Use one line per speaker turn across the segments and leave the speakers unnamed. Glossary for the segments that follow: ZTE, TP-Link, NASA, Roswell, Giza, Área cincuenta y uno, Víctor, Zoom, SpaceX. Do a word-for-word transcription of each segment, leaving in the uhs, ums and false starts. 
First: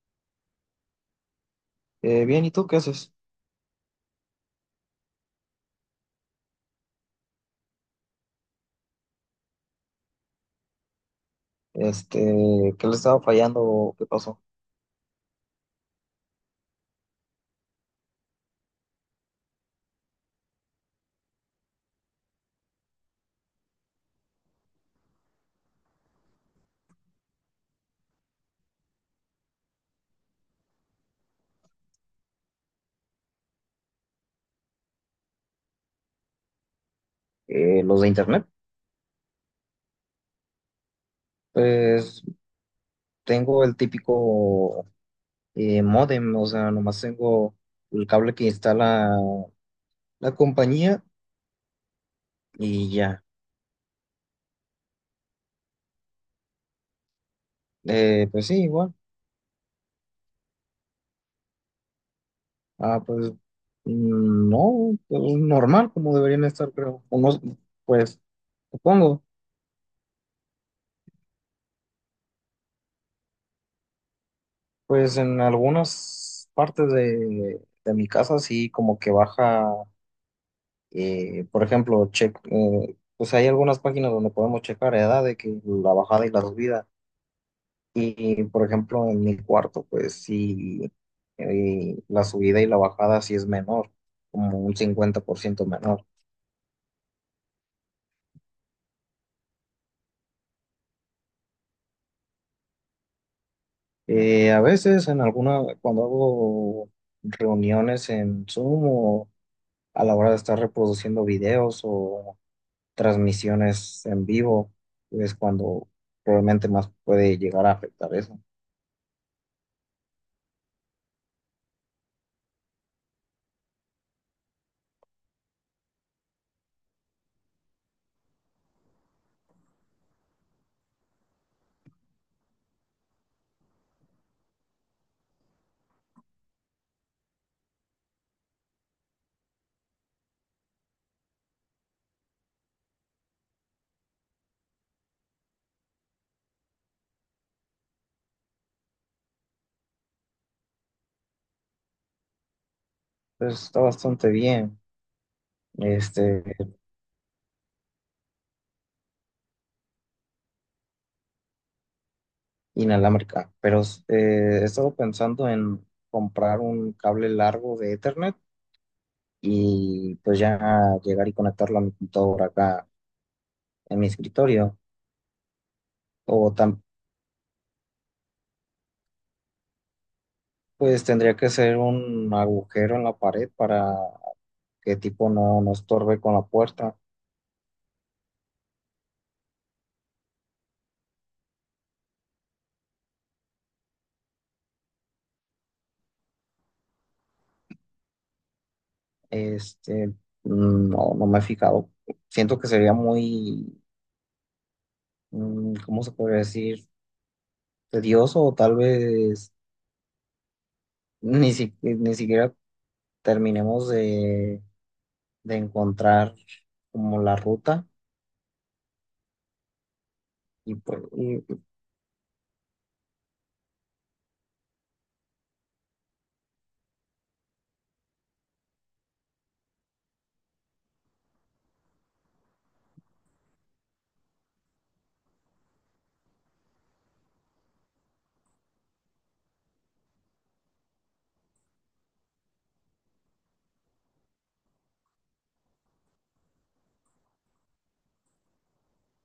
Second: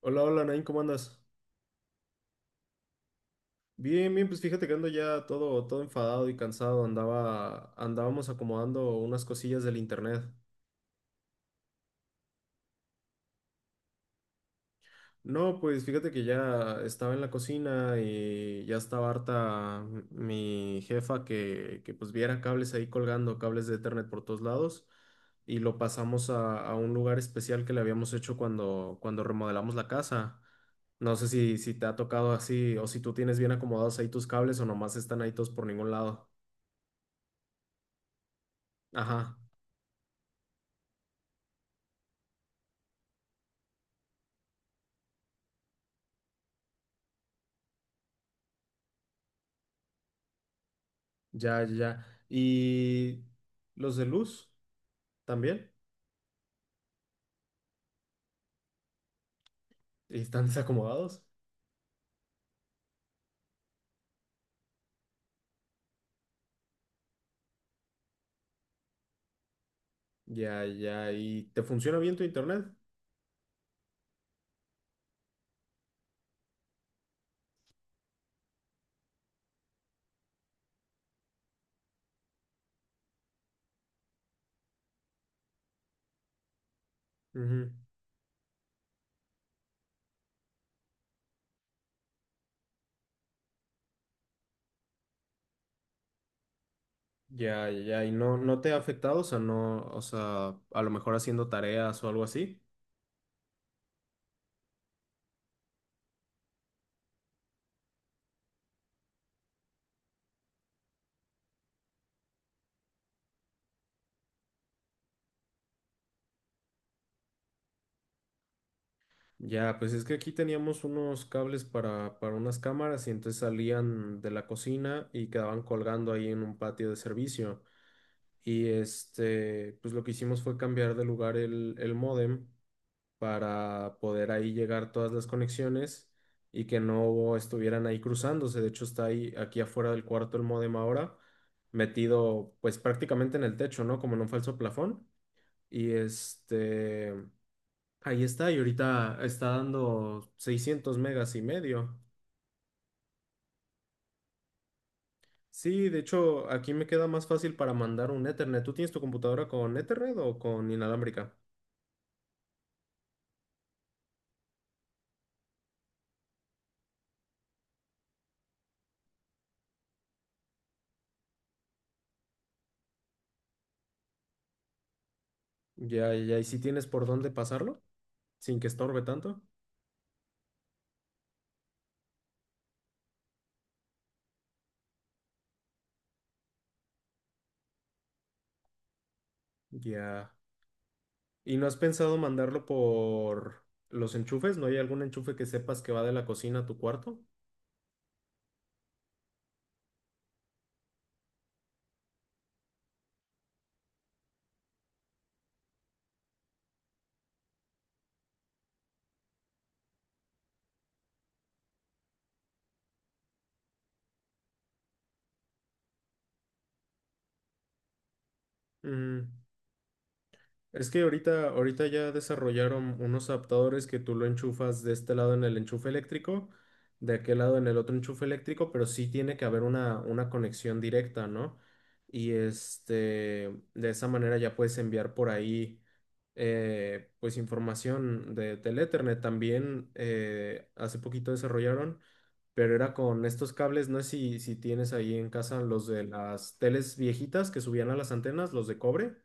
Hola, hola, Nain, ¿cómo andas?
Eh, bien, ¿y tú qué haces?
Bien, bien, pues fíjate que ando ya todo, todo enfadado y cansado. Andaba, andábamos acomodando unas cosillas del internet.
Este, ¿Qué le estaba fallando? ¿O qué pasó?
No, pues fíjate que ya estaba en la cocina y ya estaba harta mi jefa que, que pues viera cables ahí colgando, cables de Ethernet por todos lados. Y lo pasamos a, a un lugar especial que le habíamos hecho cuando, cuando remodelamos la casa. No sé si, si te ha tocado así o si tú tienes bien acomodados ahí tus cables o nomás están ahí todos por ningún lado.
Eh, los de internet.
Ajá,
Pues tengo el típico eh, módem. O sea, nomás tengo el cable que instala la compañía
ya, ya, ya.
y ya.
¿Y los de luz también?
Eh, pues sí, igual.
¿Y ¿Están desacomodados?
Ah, pues mm, no, pues normal como deberían estar, creo. Unos, pues supongo.
Ya, ya. ¿Y te funciona bien tu internet?
Pues en algunas partes de, de mi casa sí como que baja. Eh, por ejemplo, che- eh, pues hay algunas páginas donde podemos checar edad de que la bajada y la subida.
Ujú.
Y por ejemplo, en mi cuarto, pues sí, eh, la subida y la bajada sí es menor, como un cincuenta por ciento menor.
Ya, ya, ya. ¿Y no, no te ha afectado? O sea, no, o sea, a lo mejor haciendo tareas o algo así.
Eh, a veces en alguna, cuando hago reuniones en Zoom o a la hora de estar reproduciendo videos o transmisiones en vivo, es cuando probablemente más puede llegar a afectar eso.
Ya, pues es que aquí teníamos unos cables para, para unas cámaras y entonces salían de la cocina y quedaban colgando ahí en un patio de servicio. Y este, pues lo que hicimos fue cambiar de lugar el, el módem para poder ahí llegar todas las conexiones y que no estuvieran ahí cruzándose. De hecho, está ahí aquí afuera del cuarto el módem ahora, metido pues prácticamente en el techo, ¿no? Como en un falso plafón. Y este, ahí está, y ahorita está dando seiscientos megas y medio.
Pues está bastante bien.
Sí, de
este,
hecho, aquí me queda más fácil para mandar un Ethernet. ¿Tú tienes tu computadora con Ethernet o con inalámbrica?
Inalámbrica, pero eh, he estado pensando en comprar un cable largo de Ethernet y pues ya llegar y conectarlo a mi computadora acá en mi escritorio.
Ya, ya, y
O
si
tam-
tienes por dónde pasarlo, sin que estorbe tanto.
pues tendría que ser un agujero en la pared para que tipo no, no estorbe con la puerta.
Ya. ¿Y no has pensado mandarlo por los enchufes? ¿No hay algún enchufe que sepas que va de la cocina a tu cuarto?
Este, mm, no, no me he fijado. Siento que sería muy, mm, ¿cómo se podría decir? Tedioso, o tal vez ni, si- ni siquiera terminemos de, de encontrar como la ruta
Ujú.
y,
Es
pues,
que
y,
ahorita, ahorita ya desarrollaron unos adaptadores que tú lo enchufas de este lado en el enchufe eléctrico, de aquel lado en el otro enchufe eléctrico, pero sí tiene que haber una, una conexión directa, ¿no? Y este, de esa manera ya puedes enviar por ahí eh, pues información de, del Ethernet. También eh, hace poquito desarrollaron, pero era con estos cables, no sé si, si tienes ahí en casa los de las teles viejitas que subían a las antenas, los de cobre.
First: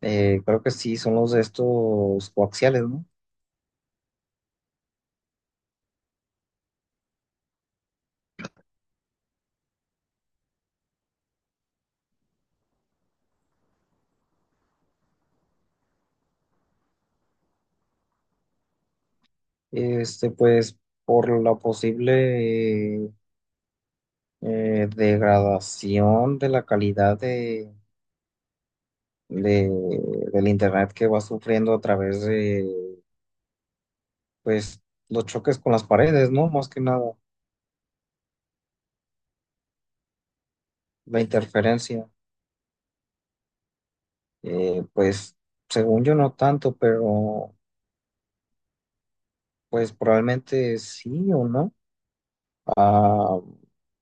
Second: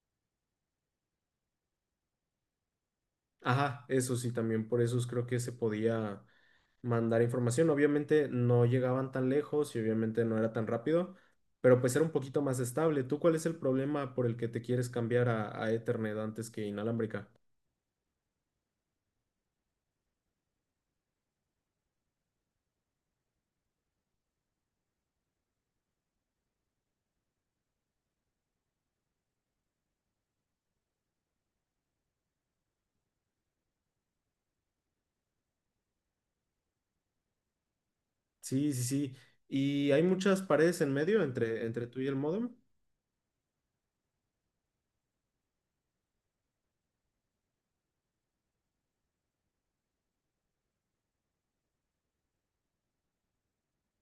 eh, Creo que sí, son los de estos coaxiales, ¿no?
Ajá, eso sí, también por eso creo que se podía mandar información. Obviamente no llegaban tan lejos y obviamente no era tan rápido, pero pues era un poquito más estable. ¿Tú cuál es el problema por el que te quieres cambiar a, a Ethernet antes que inalámbrica?
Este, pues por la posible eh, degradación de la calidad de, de- del internet que va sufriendo a través de, pues, los choques con las paredes, ¿no? Más que nada,
Sí, sí, sí. Y hay muchas paredes en
la
medio entre, entre tú y
interferencia.
el módem.
Eh, pues, según yo no tanto, pero pues probablemente sí o no. Ah,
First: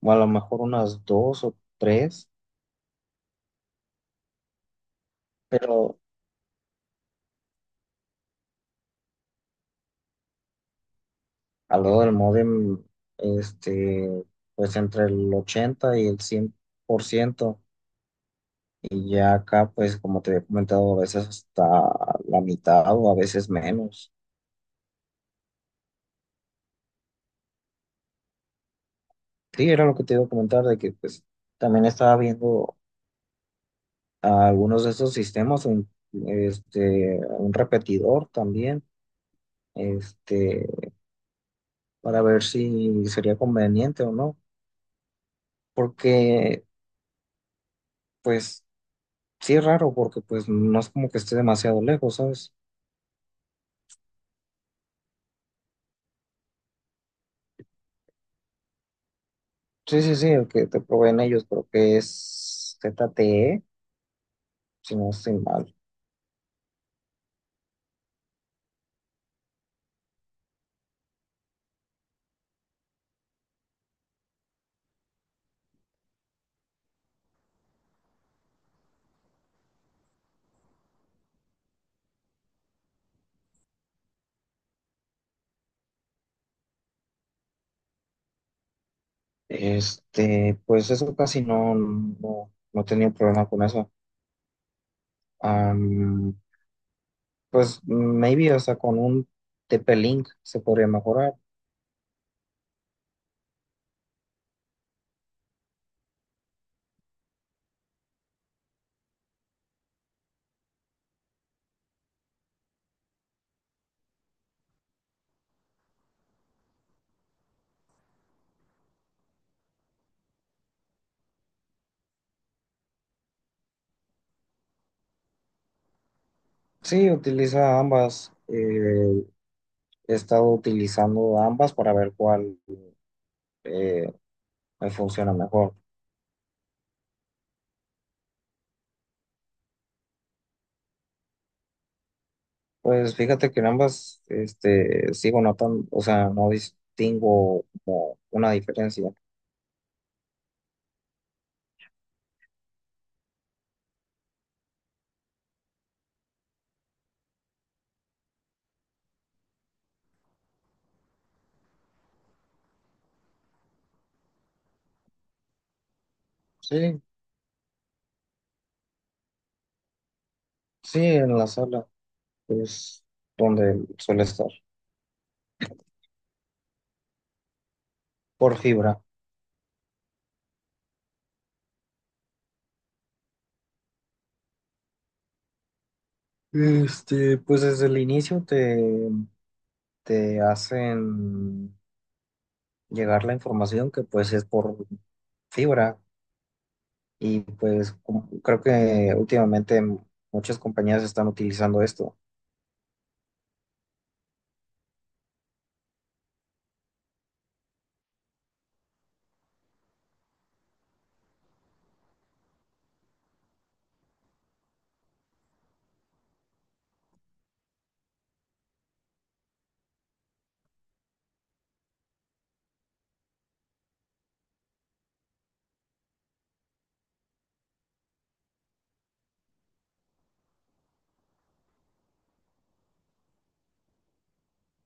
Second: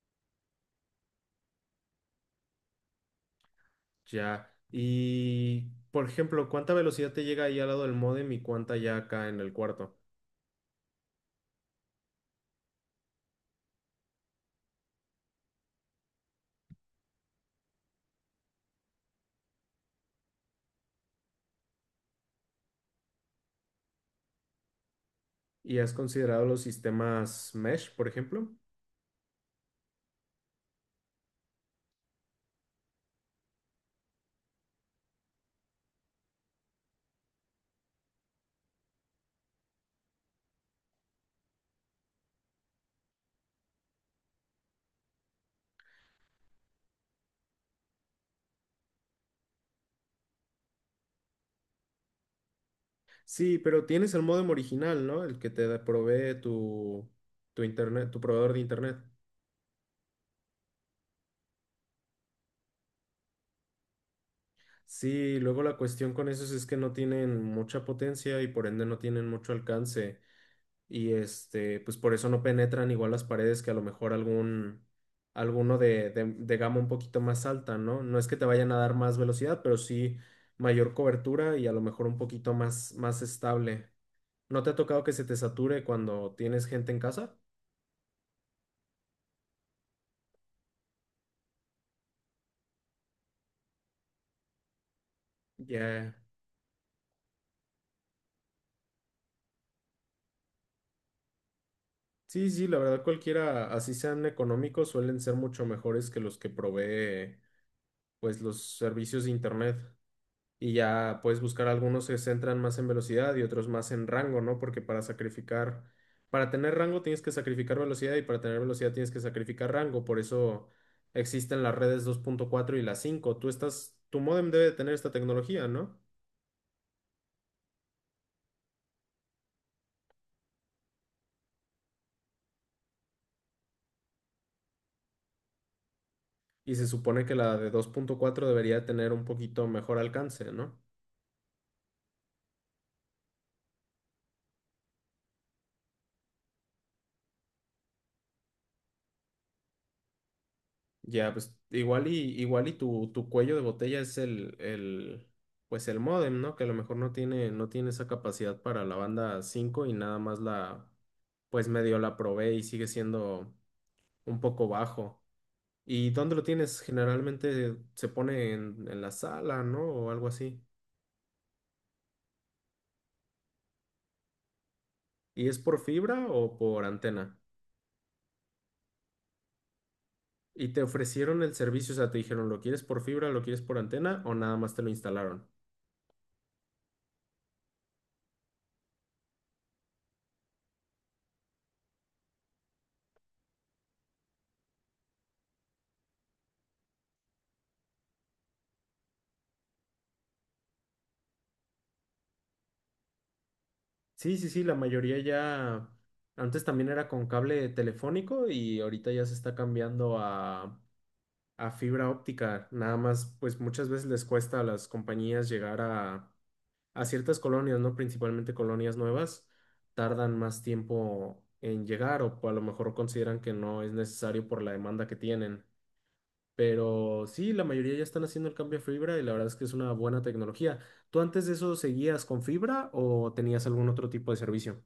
o a lo mejor unas dos o tres,
Ya. Y,
pero
por ejemplo, ¿cuánta velocidad te llega ahí al lado del módem y cuánta ya acá en el cuarto?
al lado del módem, este, pues entre el ochenta y el cien por ciento, y ya acá, pues como te había comentado, a veces hasta la mitad o a veces menos.
¿Y has considerado los sistemas mesh, por ejemplo?
Sí, era lo que te iba a comentar, de que pues también estaba viendo a algunos de esos sistemas, un, este, un repetidor también, este, para ver si sería conveniente o no, porque pues sí es raro porque pues no es como que esté demasiado lejos, ¿sabes?
Sí, pero tienes el modem original, ¿no? El que te da- provee tu, tu internet, tu proveedor de internet.
Sí, sí, sí, el que te proveen ellos creo que es Z T E, si no estoy
Sí, luego
mal.
la cuestión con esos es que no tienen mucha potencia y por ende no tienen mucho alcance. Y este, pues por eso no penetran igual las paredes que a lo mejor algún, alguno de, de, de gama un poquito más alta, ¿no? No es que te vayan a dar más velocidad, pero sí mayor cobertura y a lo mejor un poquito más, más estable. ¿No te ha tocado que se te sature cuando tienes gente en casa?
Este, pues eso casi no, no, no he tenido problema con eso.
Ya.
Am, pues maybe, o sea, con un T P-Link se podría mejorar.
Sí, sí, la verdad cualquiera, así sean económicos, suelen ser mucho mejores que los que provee pues los servicios de internet. Y ya puedes buscar algunos que se centran más en velocidad y otros más en rango, ¿no? Porque para sacrificar, para tener rango tienes que sacrificar velocidad y para tener velocidad tienes que sacrificar rango. Por eso existen las redes dos punto cuatro y las cinco. Tú estás, tu módem debe de tener esta tecnología, ¿no?
Sí, utiliza ambas. Eh, he estado utilizando ambas para ver cuál eh, me funciona mejor.
Y se supone que la de dos punto cuatro debería tener un poquito mejor alcance, ¿no?
Pues fíjate que en ambas este, sigo notando, o sea, no distingo como una diferencia.
Ya, pues igual y igual y tu, tu cuello de botella es el, el pues el módem, ¿no? Que a lo mejor no tiene, no tiene esa capacidad para la banda cinco y nada más la, pues medio la probé y sigue siendo un poco bajo. ¿Y dónde lo tienes?
Sí,
Generalmente se pone en, en la sala, ¿no? O algo así.
sí, en la sala es donde suele estar,
¿Y es por fibra o por antena?
por fibra.
¿Y te ofrecieron el servicio? O sea, te dijeron, ¿lo quieres por fibra, lo quieres por antena o nada más te lo instalaron?
Este, pues desde el inicio te, te hacen llegar la información que pues es por fibra y pues como- creo que últimamente muchas compañías están utilizando esto.
Sí, sí, sí, la mayoría ya, antes también era con cable telefónico y ahorita ya se está cambiando a, a fibra óptica. Nada más, pues muchas veces les cuesta a las compañías llegar a, a ciertas colonias, ¿no? Principalmente colonias nuevas, tardan más tiempo en llegar o a lo mejor consideran que no es necesario por la demanda que tienen. Pero sí, la mayoría ya están haciendo el cambio a fibra y la verdad es que es una buena tecnología. ¿Tú antes de eso seguías con fibra o tenías algún otro tipo de servicio?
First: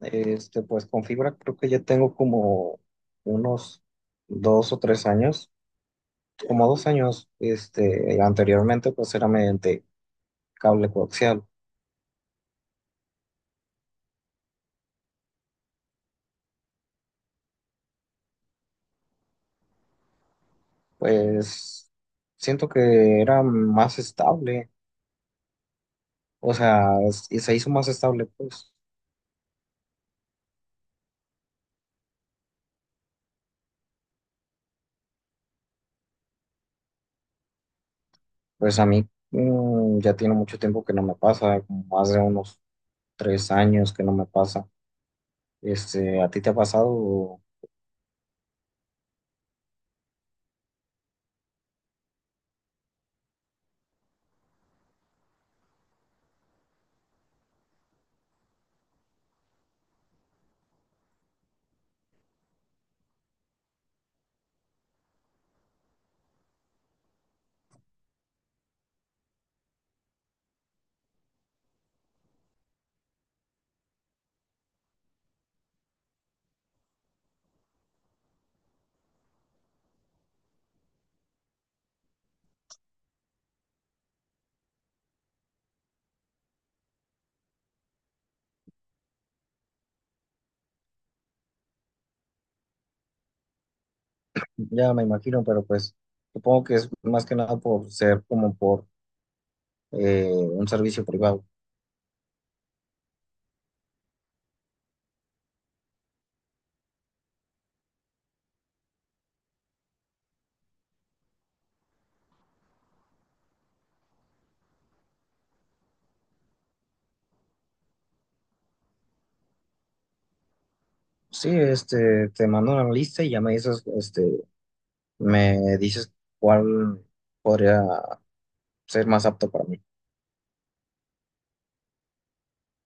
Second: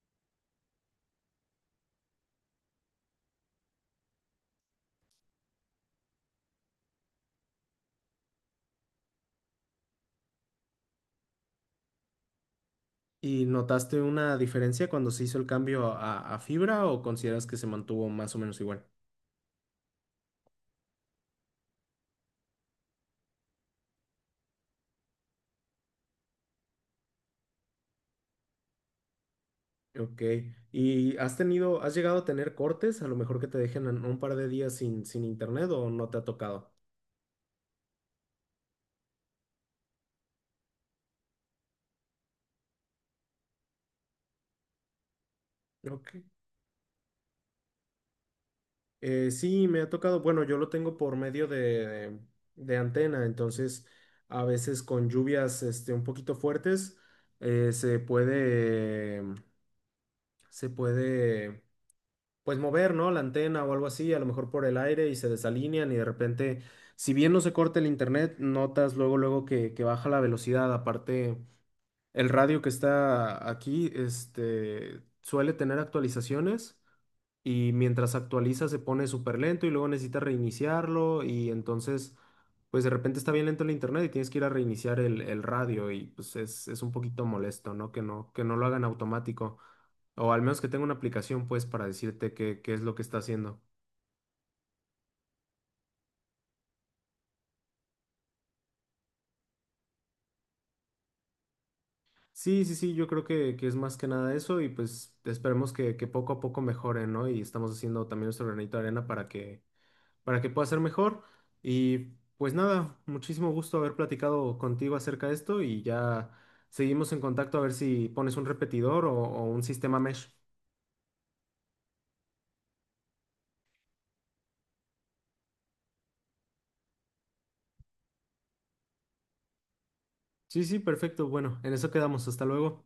Este, pues con fibra creo que ya tengo como unos dos o tres años, como dos años, este, anteriormente pues era mediante cable coaxial.
¿Y notaste una diferencia cuando se hizo el cambio a, a fibra o consideras que se mantuvo más o menos igual?
Pues siento que era más estable, o sea, es- y se hizo más estable, pues.
Ok. ¿Y has tenido, has llegado a tener cortes? A lo mejor que te dejen en un par de días sin, sin internet o no te ha tocado.
Pues a mí, mm, ya tiene mucho tiempo que no me pasa, como más de unos tres años que no me pasa.
Ok.
Este, ¿a ti te ha pasado?
Eh, sí, me ha tocado. Bueno, yo lo tengo por medio de, de antena, entonces a veces con lluvias este, un poquito fuertes eh, se puede, se puede pues mover, ¿no? La antena o algo así, a lo mejor por el aire y se desalinean y de repente, si bien no se corta el internet, notas luego, luego que, que baja la velocidad, aparte. El radio que está aquí, este, suele tener actualizaciones y mientras actualiza se pone súper lento y luego necesita reiniciarlo y entonces, pues de repente está bien lento el internet y tienes que ir a reiniciar el, el radio y pues es, es un poquito molesto, ¿no? Que no, que no lo hagan automático o al menos que tenga una aplicación pues para decirte qué, qué es lo que está haciendo.
Ya me imagino, pero pues supongo que es más que nada por ser como por eh, un servicio privado.
Sí, sí, sí, yo creo que, que es más que nada eso y pues esperemos que, que poco a poco mejore, ¿no? Y estamos haciendo también nuestro granito de arena para que para que pueda ser mejor. Y pues nada, muchísimo gusto haber platicado contigo acerca de esto y ya seguimos en contacto a ver si pones un repetidor o, o un sistema mesh.
Sí, este, te mando una lista y ya me dices, este, me dices cuál podría ser más apto para mí.
Sí, sí, perfecto. Bueno, en eso quedamos. Hasta luego.